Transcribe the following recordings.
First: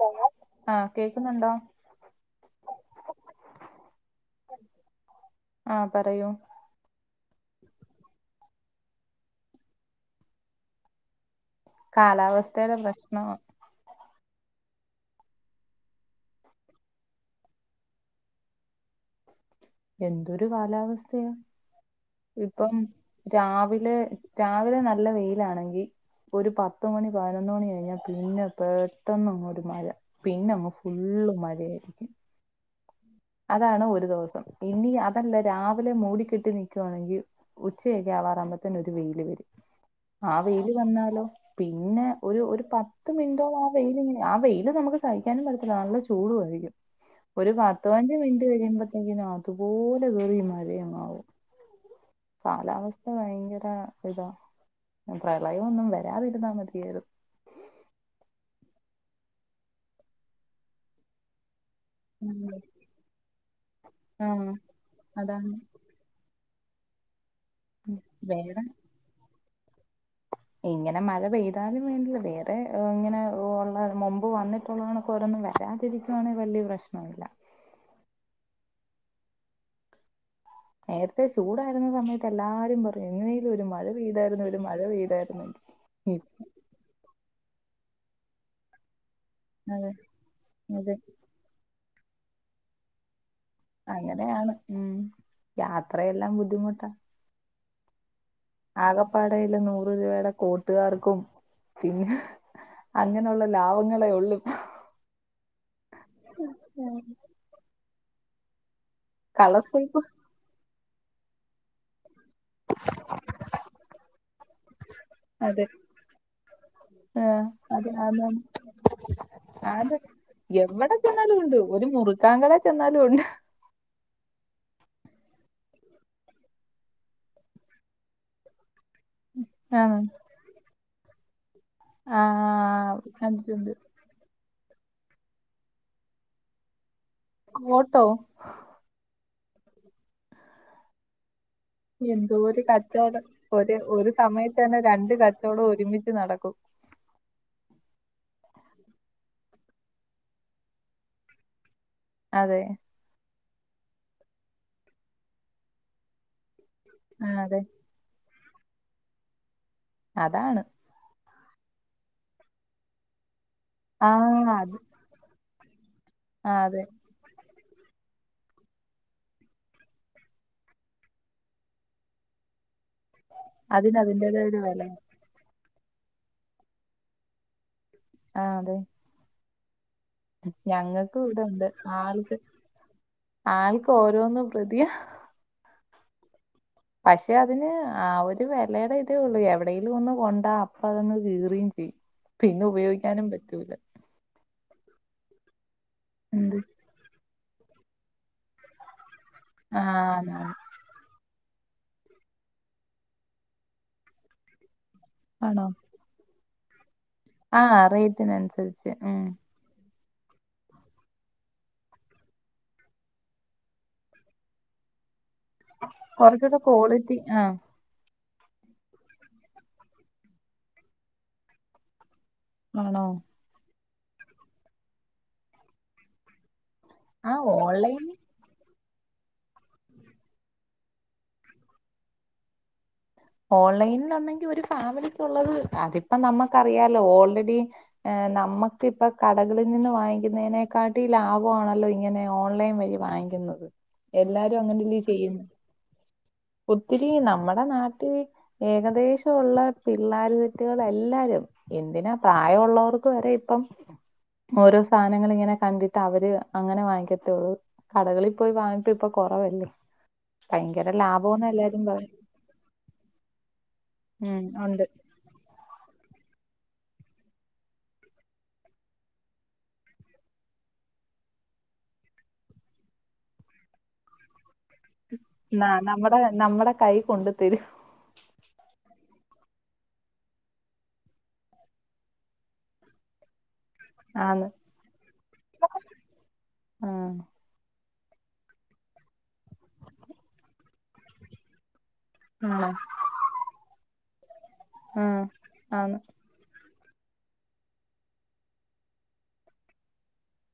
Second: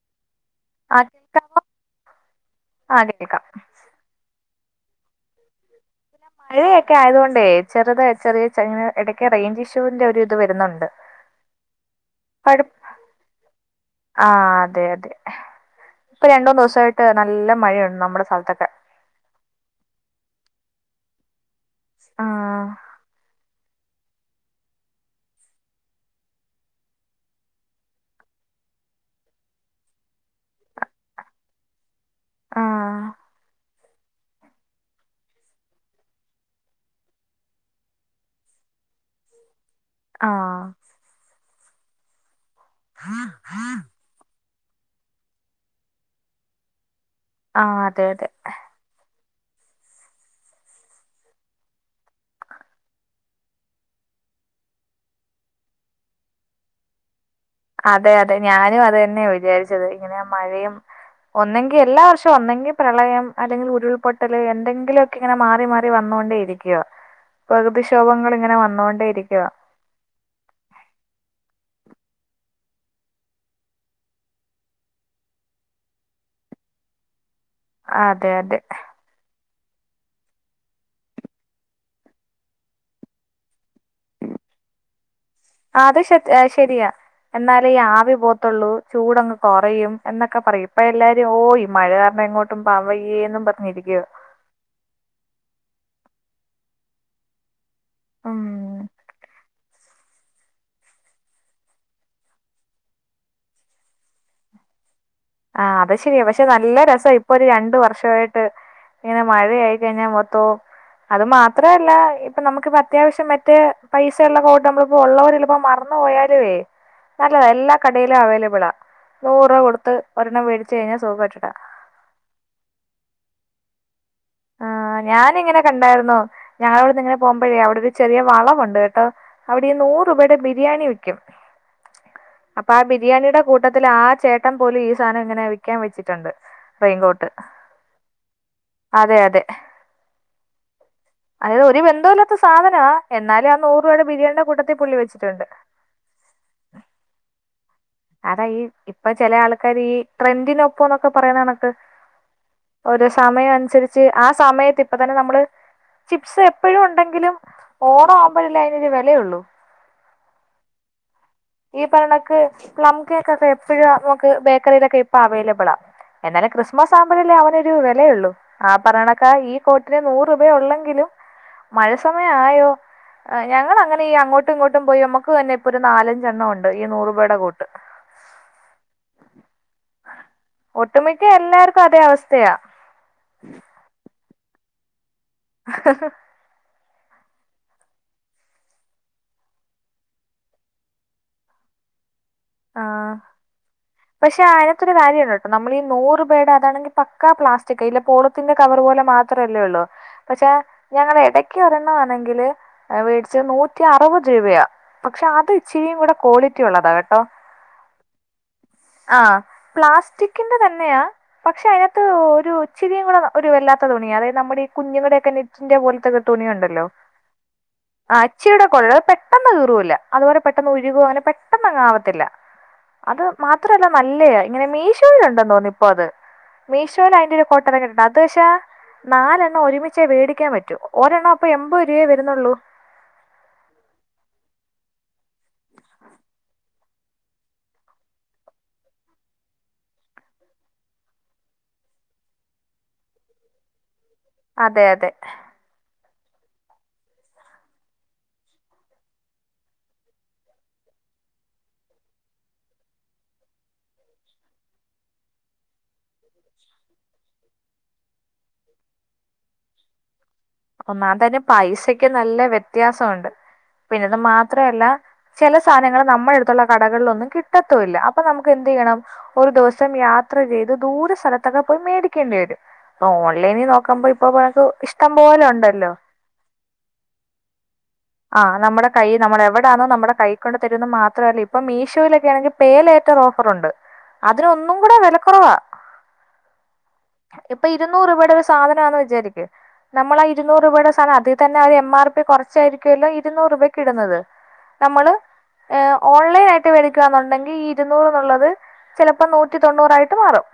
Hello ആ കേക്കുന്നുണ്ടോ? ആ കേൾക്കാം ആ പറയൂ മഴയൊക്കെ ആയതോണ്ടേ ചെറുത ചെറിയ ചെങ്ങ ഇടക്കെ റേഞ്ച് ഇഷ്യുവിന്റെ ഒരു ഇത് വരുന്നുണ്ട് [inaudible] [inaudible] കുഴ കാലാവസ്ഥടെ പ്രശ്നമാ ആ അതെ അതെ ഇപ്പൊ രണ്ടൂന്ന് ദിവസയിട്ട് നല്ല മഴയുണ്ട് നമ്മുടെ സ്ഥലത്തൊക്കെ എന്തൊരു കാലാവസ്ഥയാ ആ ഇപ്പം രാവിലെ രാവിലെ നല്ല വെയിലാണെങ്കി ഒരു പത്ത് മണി പതിനൊന്ന് മണി കഴിഞ്ഞാ പിന്നെ പെട്ടന്ന് ഒരു മഴ പിന്നെ നമ്മ ഫുള്ള് മഴായിരിക്കും ആ അതാണ് ഒരു ദിവസം ഇനി അതല്ല രാവിലെ മൂടി കെട്ടി നിക്കുവാണെങ്കി ഉച്ചയാക്കെ വാറുമ്പോത്തന്നെ ഒരു വെയിയില് വരും ആ വെയില് വന്നാലോ പിന്നെ ഒരു ഒരു പത്ത് മിനിറ്റോളം വെയില് ആ വെയില് നമുക്ക് സഹിക്കാനും പറ്റത്തില്ല നല്ല ചൂടു ആയിരിക്കുംഒരു ആ പത്തു അതെ പതിനഞ്ചു അതെ മിനുട്ട് ഉച്ചരിമ്പത്തേക്കും അതുപോലെ വേറേം മഴയമാവും കാലാവസ്ഥ ഭയങ്കര ഇതാ പ്രളയം ഒന്നും വരാതിരുന്നാ മതിയായിരുന്നു അതെ അതെ ഞാനും അത് തന്നെയാ വിചാരിച്ചത് ഇങ്ങനെ മഴയും ഒന്നെങ്കി എല്ലാ വർഷവും ഉം. ഒന്നെങ്കി പ്രളയം അല്ലെങ്കിൽ ആ ഉരുൾപൊട്ടൽ എന്തെങ്കിലുക്കെ ഇങ്ങനെ അതാണ് മാറി മാറി വന്നൊണ്ടേ ഇരിക്ക പ്രകൃതിക്ഷോഭങ്ങൾ ഇങ്ങനെ വേറെ വന്നൊണ്ടേ ഇരിക്കുക ഇങ്ങനെ മഴ പെയ്താലും വേണ്ടില്ല വേറെ ഇങ്ങനെ ഉള്ള മുമ്പ് വന്നി [unintelligible] ഓരോന്നും വരാതിരിക്കുവാണെങ്കി വലിയ പ്രശ്നവമില്ല അതെ അതെ നേരത്തെ ചൂടായിരുന്ന സമയത്ത് എല്ലാരും പറയും എങ്ങനെലും ഒരു മഴ പെയ്തായിരുന്നു ഒരു മഴ പെയ്തായിരുന്നു ആ അത് ശരിയാ എന്നാലേ ഈ ആവി പോത്തുള്ളൂ ചൂട അങ്ങ് അതെ കുറയും എന്നൊക്കെ പറയും ഇപ്പൊ അതെ എല്ലാരും ഓയി മഴ കാരണം എങ്ങോട്ടും പോവാൻ വയ്യേ ഇ അങ്ങനെയാണ് ഉം യാത്രയെല്ലാം ബുദ്ധിമുട്ടാ ഉം ആകെപ്പാടയിളള നൂറ് രൂപയുടെ കുട്ടുകാർക്കും പിന്നെ അങ്ങനെയുള്ള ലാഭങ്ങളെ ഉള്ളു ആഹ് അത് ശരിയാ പക്ഷെ നല്ല രസ ഇപ്പൊ ഒരു രണ്ട് വർഷവായിട്ട് ഇങ്ങനെ മഴ ആയി കളർഫുൾ കഴിഞ്ഞാൽ മൊ അത് മാത്രവല്ല അപ്പൊ നമുക്കിപ്പം അത്യാവിശ്യം മറ്റേ പൈസയുള്ള കോട്ട് നമ്മളിപ്പോ ഉള്ളവരി ചെലപ്പോ അതെ മറന്നു പോയാലേ ആഹ് നല്ലത എല്ലാ അത് കടയിലും ആന്ന് ആന്ന്. അവൈലബിള നൂറ് കൊടുത്ത് ആന്ന് ഒരെണ്ണം വേടിച്ച് കഴിഞ്ഞാ സുഖായിട്ടിടാ താങ്കളെ ചെന്നാലും ഉണ്ട് ആ ഞാനിങ്ങനെ കണ്ടായിരുന്നു ഞങ്ങളെവിടുന്ന് ഇങ്ങനെ പോകുമ്പോഴേ അവിടെ ഒരു ചെറിയ വളവുണ്ട് കേട്ടോ അവിടെ ആഹ് നൂറ് രൂപയുടെ ബിരിയാണി വക്കും അപ്പൊ ആ ആഹ് ബിരിയാണിയുടെ കണ്ടിട്ടുണ്ട് കൂട്ടത്തിൽ ആ ചേ ട്ടൻ പോലും ഈ സാധനം ഇങ്ങനെ വിക്കാൻ വെച്ചിട്ടുണ്ട് റെയിൻ കോട്ട് കോട്ടോ അതെ അതെ അതായത് ഒരു ബന്ധവും എന്തോ ഇല്ലാത്ത ഒരു സാധനമാ കച്ചവടം എന്നാലും ആ ഒരു നൂറ് രൂപയുടെ ഒരു ബിരിയാണിയുടെ സമയത്ത് കൂട്ടത്തി തന്നെ പുള്ളി രണ്ട് വെച്ചിട്ടുണ്ട് കച്ചവടം ഒരുമിച്ച് നടക്കും അതാ ഈ ഇപ്പൊ ചില ആൾക്കാര് ഈ ട്രെൻഡിനൊപ്പംന്നൊക്കെ പറയ്ന്നണക്ക്. അതെ. ഓരോ സമയം അൻസര്ച്ച് ആ സമയത്ത് ഇപ്പ തന്നെ നമ്മള് ചിപ്സ് എപ്പഴും ആ ഉണ്ടെങ്കിലും അതെ ഓണ ആവുമ്പയല്ലേ അയ്നൊരു വെലയൊള്ളൂ. അതാണ്. ഈ പറിണക്ക് പ്ലം കേകൊക്കെ എപ്പയും ആ നമക്ക് അത് ബേക്കറിയിലൊക്കെ ഇപ്പ അവൈലബ്ളാ. ആ എന്നാലും അതെ ക്രിസ്മസാ [unintelligible] അവനൊരു വെലയുള്ളൂ ആ പറയുന്നതൊക്കെ ഈ കോട്ടിന് നൂറ് രൂപ ഉള്ളെങ്കിലും മഴ സമയ ആയോ അ ഞങ്ങള അതിന് ങ്ങനെ ഈ അതിന്റേതായ അങ്ങോട്ടും ഒരു വില ഇങ്ങോട്ടും പോയി നമ്മ ക്ക് തന്നെ ഇപ്പൊ ഒരു നാലഞ്ചെണ്ണം ഉണ്ട് ഈ നൂറുൂപടെ കോട്ട്. ആഹ് അതെ. ഞങ്ങക്ക് ഒട്ടുമിക്ക ഇവ്ടെണ്ട് എല്ലാർക്കും അതേ ആൽക്ക് അവസ്ഥയാ ആൾക്ക് ഓരോന്നും [unintelligible] ഹ് ഹ് ഹ് പക്ഷേ അതിന് ആ ഒരു വെലേടെ ഇതേ ഒള്ളൂ എവിടെലൊന്ന് കൊണ്ടാ അപ്പാതൊന്ന് കീറീം ചെയ്യും. പിന്നെ ഉപയോഗിക്കാനും പറ്റൂല. പക്ഷേ അയ്നൊക്കൊരു കാര്യണ്ട്ട്ടോ നമ്മള് ഈ നൂറു രൂപേടെ എന്ത് അതാണെങ്കിൽ പക്കാ പ്ലാസ്റ്റിക് ഇല പോളത്തിന്റെ കവറ് പോലെ മാത്രല്ലേ ആ ഒള്ളൂ ആണ്. പക്ഷെ ഞങ്ങള് എടയ്ക്ക് ഒരെണ്ണം ആണെങ്കില് ഏ വേട്ച്ചെ നൂറ്റി അറുപത് രൂപയാ. പക്ഷെ അത് ഇച്ചിരിയും കൂടെ ക്വാളിറ്റി ഉള്ളതാ കേട്ടോ. ആഹ് റേറ്റിന് അൻസരി ആ പ്ലാസ്റ്റിക്കിന്റെ തന്നെയാ പക്ഷെ അയ്നത്ത് ഒരു ഇചിരിയും കൂടെ ഒരു വല്ലാത്ത തുണിയാ അതായത് നമ്മടെ ഈ കുഞ്ഞുങ്ങടെ ഒക്കെ ന ന്റെ പോൽത്തൊക്കെ കുറച്ചുകൂടെ തുണിയുണ്ടല്ലോ ക്വാളിറ്റി ആ ആ അച്ചിയുടെ കൊൾ പെട്ടെന്ന് കീറൂല്ല അതുപോലെ പെട്ടെന്ന് ഉരുകോ അങ്ങനെ പെട്ടെന്ന് അങ്ങാവത്തില്ല. ആണോ അത് മാത്രല്ല നല്ലയാ ഇങ്ങനെ മീശോയിലുണ്ടന്ന്തോന്നി ഇപ്പ അത് മീശോ ആ ഓൺലൈൻ [unintelligible] നാല്ലണ്ണം ഒര്മിച്ചേ വേടിക്കാൻ പറ്റൂ. ഒരെണ്ണം അപ്പൊ എൺപത് രൂ വയെ വരുന്നൊള്ളൂ. ഓൺലൈൻ ഒന്നെങ്കി ഒരു ഫാമിലികുള്ളത് അതിപ്പ നമ്മക്കറിയാലോ ഓൾറെഡി ഏ നമ്മകിപ്പം കടകളിൽ നിന്ന് വാങ്ങിക്കുന്നതിനേക്കാട്ടി ലാഭമാണല്ലോ ഇങ്ങനെ ഓൺലൈൻ വഴി വാങ്ങി ക്ക്ന്നത് എല്ലാരും അതെ അങ്ങനല്ലേ അതെ ചെയ്യ്ന്നേ ഒത്തിരി നമ്മടെ നാട്ടി ഈ ഏകദേശം ഉള്ള പിള്ളാര് ബിറ്റുകൾ എല്ലാരും എന്തിനാ പ്രായം ഉള്ളോർക്ക് വരെ ഇപ്പം ഓരോ സാനങ്ങള് ഇങ്ങനെ കണ്ടിട്ട് അവര് അങ്ങനെ വാങ്ങിക്കത്തൊള്ളൂ. കടകളിൽ പോയി വാങ്ങിട്ട് ഇപ്പൊ കൊറവല്ലോ ഭയങ്കര ഒന്നാമത് തന്നെ ലാഭോന്ന് എല്ലാരും പൈസയ്ക്ക് പറയും. നല്ല വ്യത്യാസൊണ്ട് പിന്നത് ഉം മാത്രല്ല ഉണ്ട് ചെല സാനങ്ങള് നമ്മൾട്ത്തുള്ള കടകൾളൊന്നും കിട്ടത്തൂല്ല അപ്പൊ നമുക്ക് എന്തെയ്യണം? ഒരു ദിവസം യാത്ര ചെയ്ത് ദൂരെ സ്ഥലത്തൊക്കെ പോയി മേടിക്കേണ്ടി വരും. ഓൺലൈനിൽ നോക്കുമ്പ ഇപ്പോ [unintelligible] ഇഷ്ടം പോലെ ന്ന ഉണ്ടല്ലോ നമ്മടെ നമ്മുടെ കൈ കൊണ്ട് തരും. ആഹ്‌ നമ്മടെ കൈ നമ്മളെവിടാന്നോ നമ്മടെ കൈ കൊണ്ട് തരുന്നോ മാത്രല്ല ഇപ്പ മീഷോയിലൊക്കെ ആണെങ്കി പേലേറ്റ ഓഫറുണ്ട് ആന്ന് അതിനൊന്നും കൂടെ വെലക്കുറവാ ആ ഇപ്പൊ ഇരുന്നൂറ് രൂപയുടെ ഒരു സാധനമാന്ന് വിചാരിക്ക് നമ്മൾ ആ ഇരുന്നൂറ് രൂപയുടെ സാനം അതിൽ തന്നെ ആ ഒരു എം ആർ ആണോ കൊർച്ചായിരിക്കല്ലോ ഇരുന്നൂറ് രൂപ കിടുന്നത് ആ നമ്മള് ഏ ആന്ന് ഓൺലൈൻ ആയി ട്ട്‌ വേടികാന്ന്ണ്ടെങ്കി ഈ ഇരുന്നൂറു ള്ളത് ചിലപ്പം നൂറ്റി തൊണ്ണൂറായിട്ട് മാറും.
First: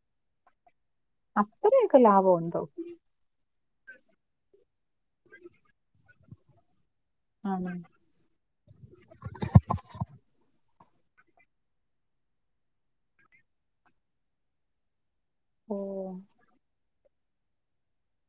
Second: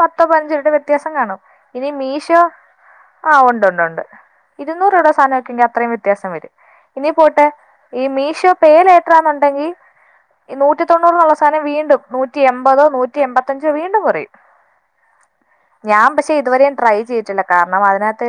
പത്തോ പയ്ൻഞ്ചോപേടെ വ്യത്യാസം കാണും ഇനി അത്രയൊക്കെ മീഷോ ലാഭമുണ്ടോ ആഹ് ഉണ്ട് ഉണ്ട് ഉണ്ട് ഇരുന്നൂറ് രൂപയുടെ സാനംക്കെങ്കെ അത്രയും വ്യത്യാസം വരും. ഇനി പോട്ടെ ആണോ ഈ മീഷോ പേലെ ത്രാന്നുണ്ടെങ്കി ഈ നൂറ്റി തൊണ്ണൂറ് നുള്ള സാനം വീണ്ടും നൂറ്റി എമ്പതോ, നൂറ്റി എൺമ്പത്തഞ്ചോ, വീണ്ടും കുറയും. ഓ ഞാൻ പക്ഷെ ഇതുവരെ ട്രൈ ചെയ്ട്ടില്ല. കാരണം അയ്നത്ത്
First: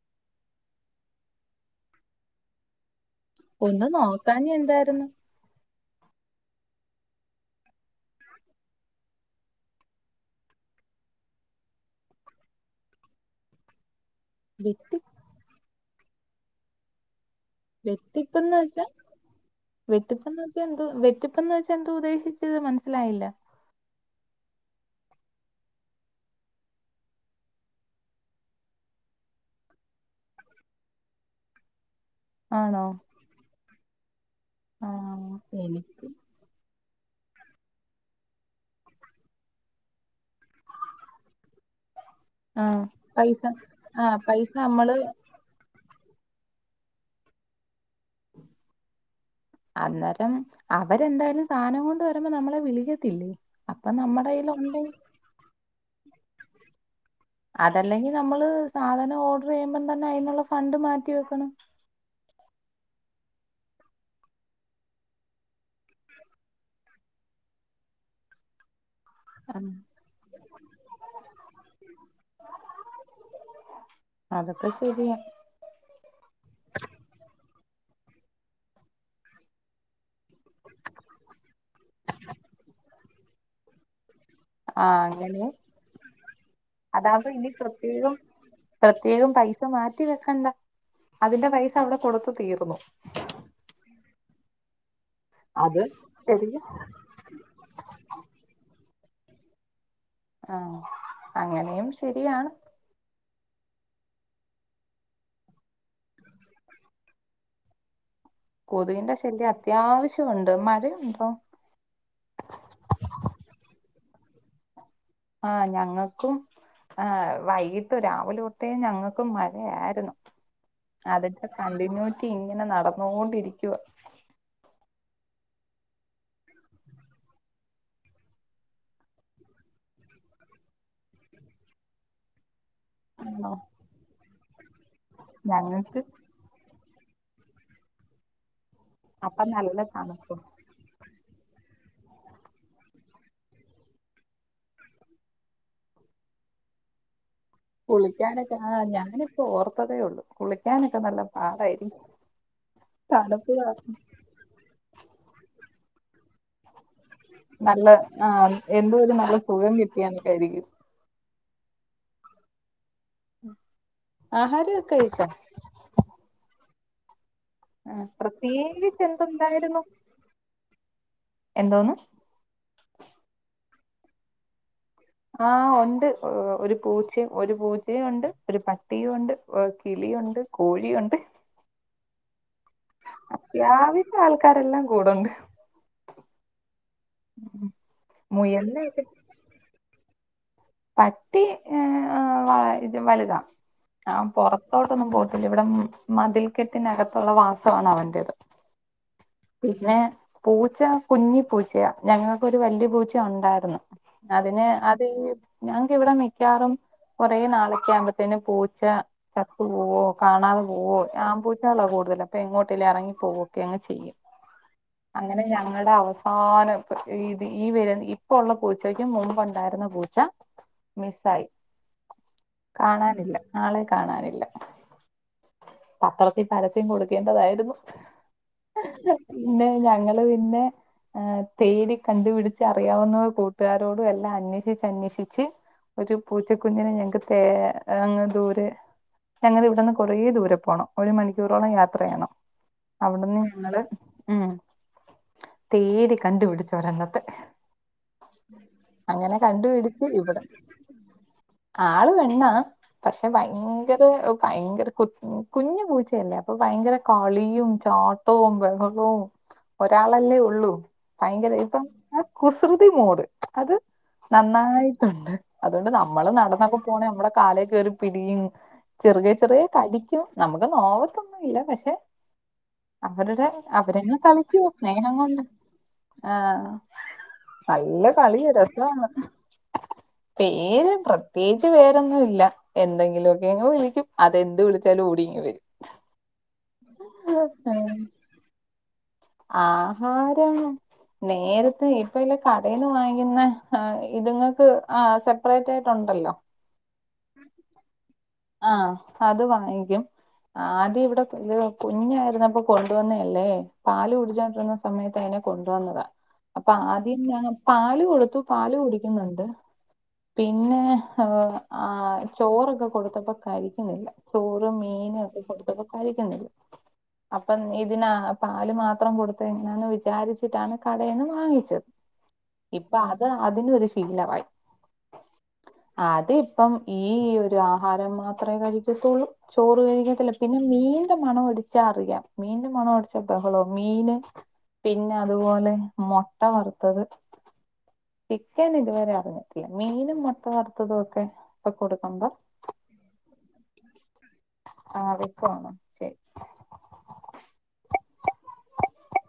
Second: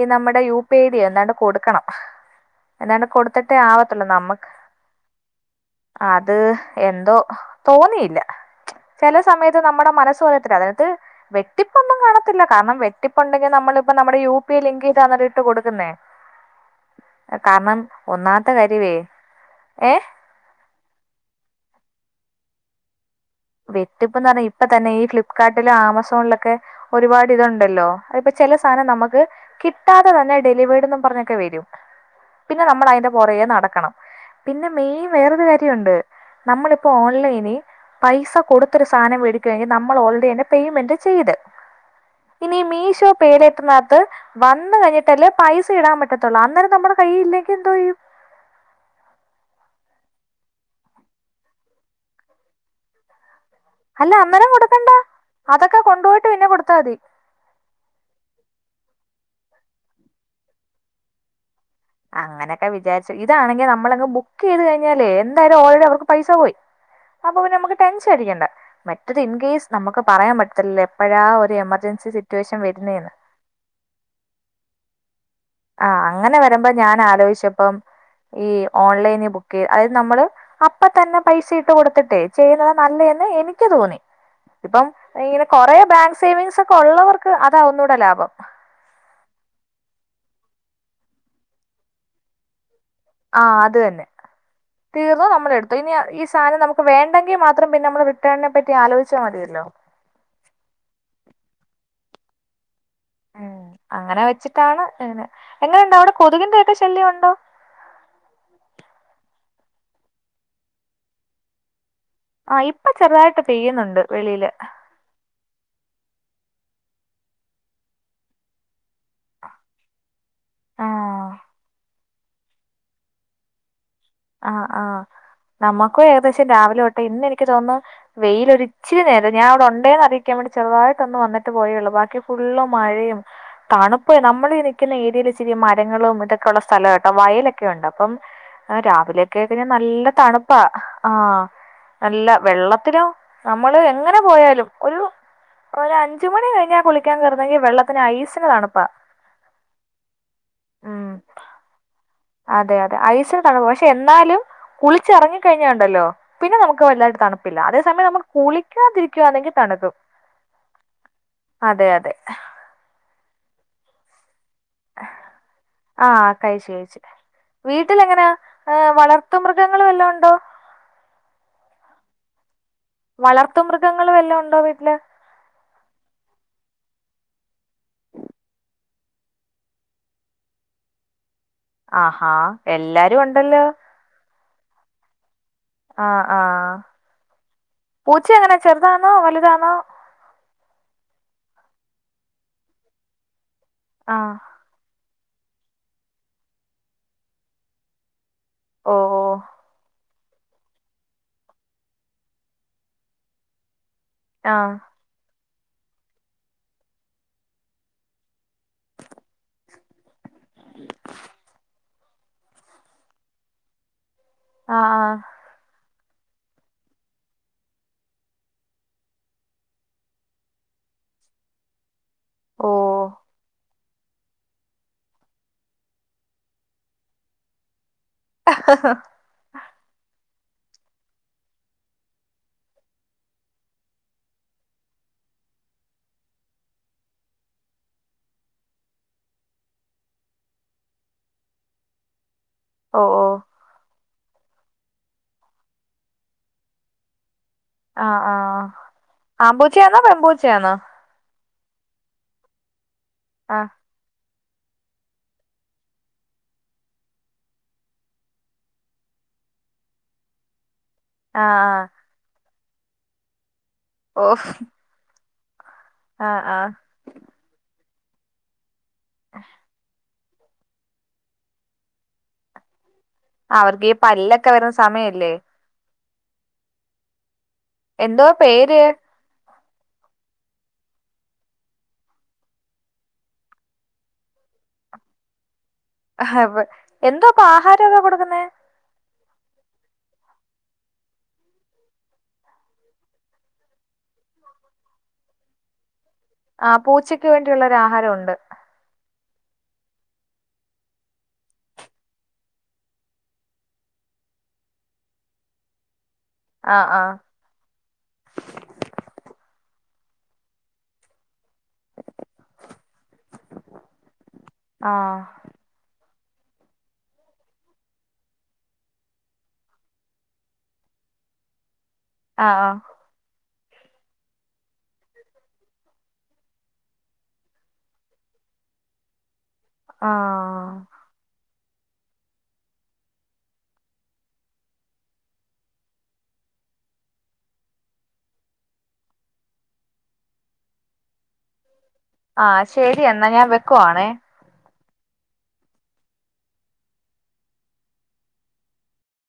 ഈ നമ്മുടെ യു പി ഐഡി എന്താണ്ട് കൊടുക്കണം. എന്താണ് കൊടുത്തിട്ടേ ഒന്ന് ആവത്തുള്ളൂ നോക്കാൻ നമ്മക്ക് എന്തായിരുന്നു അത് എന്തോ തോന്നിയില്ല. ചല സമയത്ത് നമ്മുടെ മനസ്സ് പറയത്ത അതത്ത്. വെട്ടിപ്പൊന്നും കാണത്തില്ല കാരണം വെട്ടിപ്പുടകി നമ്മളിപ്പം നമ്മുടെ യു പി ലിങ്ക് വെട്ടി ന്നറിയിട്ട് കൊടുക്കുന്നേ. കാരണം. ഒന്നാമത്തെ വെട്ടിപ്പ്ന്ന്ച കാര്യമേ ഏ വെട്ടിപ്പന്ന വെറ്റിപ്പന്ന് വെച്ച എന്തതു ഉദ്ദേശിച്ചത് മനസ്സിലായില്ല. വിറ്റ്‌പ്പ്ന്നർഞ്ഞ ഇപ്പ തന്നെ ഈ ഫ്ലിപ്കാർടിലും ആമസോണി ലൊക്കെ ഒരുപാട് ഇതുണ്ടല്ലോ അ ഇപ്പോ ചില സാധനം നമുക്ക് കിട്ടാതെ ഡെലിവേഡ്ന്നും പറഞ്ഞൊക്കെ വരും. പിന്നെ ആണോ നമ്മൾ അതിന്റെ പുറകെ നടക്കണം. പിന്നെ മെയൻ ആഹ് വേറൊരു കാര്യണ്ട്. എനിക്ക് നമ്മളിപ്പോ ഓൺലൈന് പൈസ കൊടുത്തൊരു സാധനം വോടി കഴിഞ്ഞ നമ്മൾ ഓൾറെഡിെ പേയ്മെന്റ് ചെയ്ത്. ഇനി ആഹ് മീഷോ പൈസ പേരേറ്റനകത്ത് ആഹ് പൈസ വന്ന് നമ്മള് കഴിഞ്ഞിട്ടല്ലേ. പൈസ ഇടാൻ പറ്റത്തുളു അന്നേരം നമ്മളള കയ്യില്ലെങ്കിൽ എന്തോ യും. അന്നേരം അവരെന്തായാലും സാധനം കൊണ്ട് വരുമ്പോ. നമ്മളെ വിളിക്കത്തില്ലേ? അപ്പൊ അല്ല നമ്മടെ കയ്യിൽ അനോരം ഉണ്ടെ കൊടുക്കണ്ട അതൊക്കെ കൊണ്ടുപോയിട്ട്. പിന്നെ കൊടുത്താ മതി. അതല്ലെങ്കി നമ്മള് സാധനം ഓർഡർ ചെയ്യുമ്പം തന്നെ അതിനുള്ള ഫണ്ട് മാറ്റി വെക്കണം. അങ്ങനെയൊക്കെ വിചാരിച്ച ഇതാണെങ്കി നമ്മളെങ് ബുക്ക് ചെയ്ത് കഴിഞ്ഞാ എന്തായാലും ഓൾറെഡി അവർക്ക് പൈസ പോയി. അപ്പൊ നമുക്ക് ടെൻഷൻ ആടിക്കണ്ട. മ മറ്റത് ഇൻ കേസ് ആഹ് നമുക്ക് പറയാൻ പറ്റത്തില്ലോ എപ്പോഴാ ഒരു എമർജൻസി സിറ്റുവേഷൻ വരുന്നെന്ന്. അതൊക്കെ ശരിയ. ആഹ് അങ്ങനെ വരുമ്പോ ഞാൻ ആലോചിച്ചപ്പം ഈ ഓൺലൈനി ബുക്ക് അതായത് നമ്മള്. അപ്പ തന്നെ പൈസ ഇട്ട് കൊടുത്തിട്ടേ ചെയ്യുന്നത്. നല്ല എന്ന് എനിക്ക് തോന്നി. ഇപ്പം ആഹ് ഇങ്ങനെ അങ്ങനെ കൊറ ബാങ്ക് സേവിങ്സ് ഒക്കെ അതാവുമ്പോ ഉള്ളവർക്ക്. ഇനി അതാ ഒന്നുകൂടെ പ്രത്യേകം ലാഭം. പ്രത്യേകം പൈസ മാറ്റി വെക്കണ്ട അതിന്റെ പൈസ അവിടെ കൊടുത്തു തീർന്നു ആഹ് അത് തന്നെ തീർന്നു നമ്മളെ എടുത്തു അത് ഇനി ഈ ശരിയാ സാധനം നമുക്ക് വേണ്ടെങ്കിൽ മാത്ര മാത്രം പിന്ന നമ്മൾ റിട്ടേണിനെ പറ്റി ആലോചിച്ചാൽ മതിയല്ലോ ആഹ് അങ്ങനെയും ശരിയാണ് ഉമ് അങ്ങനെ വെച്ചിട്ടാണ് തരുന്നേ എങ്ങനെയുണ്ട് അവിടെ കൊതുകിന്റെ ഒക്കെ ശല്യണ്ടോ കൊതുകിന്റെ ശല്യം അത്യാവശ്യണ്ട് മഴയുണ്ടോ ആഹ് ഇപ്പൊ ചെറുതായിട്ട് പെയ്യുന്നുണ്ട് വെളിയില് ആഹ് ഞങ്ങൾക്കും ആഹ് വൈകിട്ട് രാവിലെ തൊട്ടേ ഞങ്ങക്കും മഴയായിരുന്നു ആഹ് അതിന്റെ കണ്ടിന്യൂറ്റി ഇങ്ങനെ നടന്നു കൊണ്ടിരിക്കുവാ ആഹ് ആഹ് നമ്മക്കും ഏകദേശം രാവിലെ തൊട്ടെ ഇന്ന് എനിക്ക് തോന്നുന്നു വെയിൽ ഒരിച്ചിരി നേരം ഞാൻ അവിടെ ഉണ്ടേന്ന് അറിയിക്കാൻ വേണ്ടി ചെറുതായിട്ട് ഒന്ന് വന്നിട്ട് പോയേ ഉള്ളൂ ബാക്കി ഫുള്ള് മഴയും ആണോ തണുപ്പ് നമ്മൾ നിൽക്കുന്ന ഏരിയയിൽ ഇച്ചിരി ഞങ്ങൾക്ക് മരങ്ങളും ഇതൊ യൊക്കെ ഉള്ള സ്ഥലമാ കേട്ടോ വയലൊക്കെ ഉണ്ട് അപ്പം അപ്പൊ രാവിലെയൊക്കെ നല്ല തണുപ്പും തണുപ്പാ ആഹ് നല്ല വെള്ളത്തിനോ നമ്മള് എങ്ങനെ പോയാലും ഒരു ഒര് അഞ്ച് മണി കഴിഞ്ഞാൽ കുളിക്ക ക്കാൻ പറഞ്ഞി കഴിഞ്ഞാൽ വെള്ള കുളിക്കാനൊക്കെ ആഹ് ഞാനിപ്പോ ഓർത്തതേയുള്ളൂ കുളിക്കാനൊക്കെ നല്ല ഉം പാടായിരിക്കും അതെ അതെ ഐസ് [unintelligible] തണുപ്പ് തടും പക്ഷെ എന്നാലും കുളിച്ചറങ്ങിക്കഴിഞ്ഞാലുണ്ടല്ലോ പിന്നെ നമുക്ക് വല്ലാ തണുപ്പില്ല അതേ നല്ല സമയം നമ്മൾ ആ എന്തോ ഒരു നല്ല കുളിക്കാതിരിക്കവാന്നെങ്കി സുഖം തണുക്കും കിട്ടിയാന്നൊക്കെ ആയിരിക്കും അതെ അതെ ആഹാരമൊക്കെ കഴിച്ചോ ആഹ് കഴിച്ചു കഴിച്ചു ആഹ് വീട്ടിലെങ്ങനെ ഏഹ്, പ്രത്യേകിച്ച് വളർത്തുമൃഗങ്ങൾ എന്തുണ്ടായിരുന്നു വല്ലതും ഉണ്ടോ എന്തോന്ന് വളർത്തു മൃഗങ്ങൾ വല്ലോം ഉണ്ടോ വീട്ടില് ആഹ് ഉണ്ട് ഒരു പൂച്ചയും ഒരു പൂച്ചയും ഉണ്ട് ഒരു പട്ടിയും ഉണ്ട് കിളിയുണ്ട് കോഴി ഉണ്ട് ആഹ എല്ലാ അത്യാവിശം ആൾക്കാരെല്ലാം കൂടുണ്ട് ആഹ് ആഹ് പൂച്ച എങ്ങനെ മുയലിനെയൊക്കെ ചെറുതാന്നോ വലുതാന്നോ പട്ടി ഇത് വലുതാ ആ ആഹ് പുറത്ത് പുറത്തോട്ടൊന്നും പോത്തില്ല ഇവിടെ മതിൽ കെട്ടിനകത്തുള്ള വാസമാണ് അവന്റേത് ഓ ഓ പിന്നെ പൂച്ച കുഞ്ഞി പൂച്ചയാ ഞങ്ങൾക്കൊരു വല്ല്യപൂച്ച ഉണ്ടായിരുന്നു ആ അതിന് അതീ ഞങ്ങക്ക് ഇവിടെ മിക്കാറും കൊറേ നാളൊക്കെ ആവുമ്പോത്തേനും പൂച്ച ചത്ത് പൂവോ കാണാതെ പോവോ ആൺ മ്പൂച്ചകളാ കൂടുതലും അപ്പൊ എങ്ങോട്ടങ്കിലും ഇറങ്ങി പോകോ ഒക്കെയങ്ങ് ചെയ്യും ആ ആ അങ്ങനെ ഞങ്ങളുടെ അവസ്ഥ ആഹ് ഈ വര ഇപ്പം ഉള്ള പൂച്ചയ്ക്കും മുമ്പ് ഉണ്ടായിരുന്ന പൂച്ച മിസ്സായി ഓ കാണാനില്ല ആളെ കാണാനില്ല പത്രത്തിൽ പരസ്യം കൊടുക്കേണ്ടതായിരുന്നു ആഹ്ഹ പിന്നെ ഞങ്ങള് പിന്നെ ആഹ് തേടി കണ്ടുപിടിച്ച് അറിയാവുന്ന കൂട്ടുകാരോടും എല്ലാം അന്വേഷിച്ച് അന്വേഷിച്ച് ച്ച് ഒരു പൂച്ചക്കുഞ്ഞിനെ ഞങ്ങക്ക് തേ അങ്ങ് ദൂരെ ഞങ്ങടെ ഇവിടുന്ന് കുറേ ദൂരെ പോകണം ഒരു മണിക്കൂറോളം യാത്ര ചെയ്യണം ഓ ഓ അവിടന്ന് ഞങ്ങള് ഉം തേടി കണ്ടുപിടിച്ച ഒരെണ്ണത്തെ ആഹ് ആഹ് അങ്ങനെ ആമ്പൂച്ചയാന്നോ കണ്ടുപിടിച്ച് ഇവിടെ പെമ്പൂച്ചയാന്നോ ആള് പെണ്ണാ പക്ഷെ ഭയ ആ ഭയങ്കര ഭയങ്കര കുഞ്ഞു പൂച്ചയല്ലേ അപ്പൊ ഭയങ്കര കളിയും ചാ ട്ടവും ബെഹളവും ഒരാളല്ലേ ഉള്ളൂ ആ അയിന്റെ ആ വലിപ്പം ആഹ് കുസൃതി മോഡ് അത് ഓ നന്നായിട്ടുണ്ട് അതുകൊണ്ട് നമ്മള് ആ ആ നടന്നൊക്കെ പോണെ നമ്മടെ കാലെ കേറി പിടിയും ചെറിയെ ചെറിയെ കടിക്കും നമ്മക്ക് നോവത്തൊന്നും ഇല്ല പക്ഷെ അവരുടെ അവർക്ക് ഈ അവരെന്നെ പല്ലൊക്കെ കളിക്കോ വരുന്ന സ്നേഹം സമയല്ലേ കൊണ്ട് ആഹ് നല്ല എന്തോ പേര് കളിരസാണ് പേര് പ്രത്യേകിച്ച് പേരൊന്നു ല്ല എന്തെങ്കിലു ഒക്കെങ്ങ് വിളിക്കും അതെന്ത് വിളിച്ചാലും ഓടി ഇങ് വരും അഹ് എന്താപ്പൊ ഉം. ആഹാരൊക്കെ കൊടുക്കുന്നെ ആഹാരം നേരത്തെ ഇപ്പ എല്ല കടന്നേ വാങ്ങിക്കുന്ന ആഹ് ഇതുങ്ങൾക്ക് ആഹ് സെപ്പറേറ്റ് ആയിട്ടുണ്ടല്ലോ ആഹ് പൂച്ചയ്ക്ക് വേണ്ടിയുള്ളൊരു ആഹാരം ഉണ്ട് ആഹ് അത് വാങ്ങിക്കും ആദ്യം ഇവിടെ ഇത് കുഞ്ഞായിരുന്നപ്പോ കൊണ്ടുവന്നഅല്ലേ പാല് കുടിച്ചോണ്ടിരുന്ന സമയത്ത് അതിനെ കൊണ്ട് വന്നതാ അപ്പൊ ആ ആ ആദ്യം ഞാൻ പാല് കൊടുത്തു പാല് കുടിക്കുന്നുണ്ട് പിന്നെഅ വോ ആഹ് ചോറൊക്കെ കൊടുത്തപ്പോ കഴി ക്കുന്നില്ല ചോറ് ആ മീന് ഒക്കെ കൊടുത്തപ്പോ കഴിക്കുന്നില്ല അപ്പം ഇതിന പാല് മാത്രം കൊടുത്തയ് ഞാന്ന് വിചാരിച്ചിട്ടാണ് കടേന്ന് വാങ്ങിച്ചത് ആഹ് ആഹ് ഇപ്പ അത് അതിനോരു ശീലമായി അതി ഇപ്പം ഈ ഒരു ആഹാരം മാത്രമേ കഴിക്കത്തുള്ളൂ ചോറ് ആ കഴിക്കത്തില്ല പിന്നെ മീന്റെ മണോ അടിച്ചാ അറിയാം മീന്റെ മണോ അടി ബഹളോ മീന് പിന്നെ അതുപോലെ മോട്ട വറുത്തത് ചിക്കൻനിണ്ടവേറെ അത് പറ്റില്ല മീനും മോട്ട വറുത്തതും ഒക്കെ ഇപ്പ കൊടുക്കുമ്പോ ആ ശരി എന്നാ ഞാൻ വെക്കുവാണേ ആഹ് വെക്കുആണോ?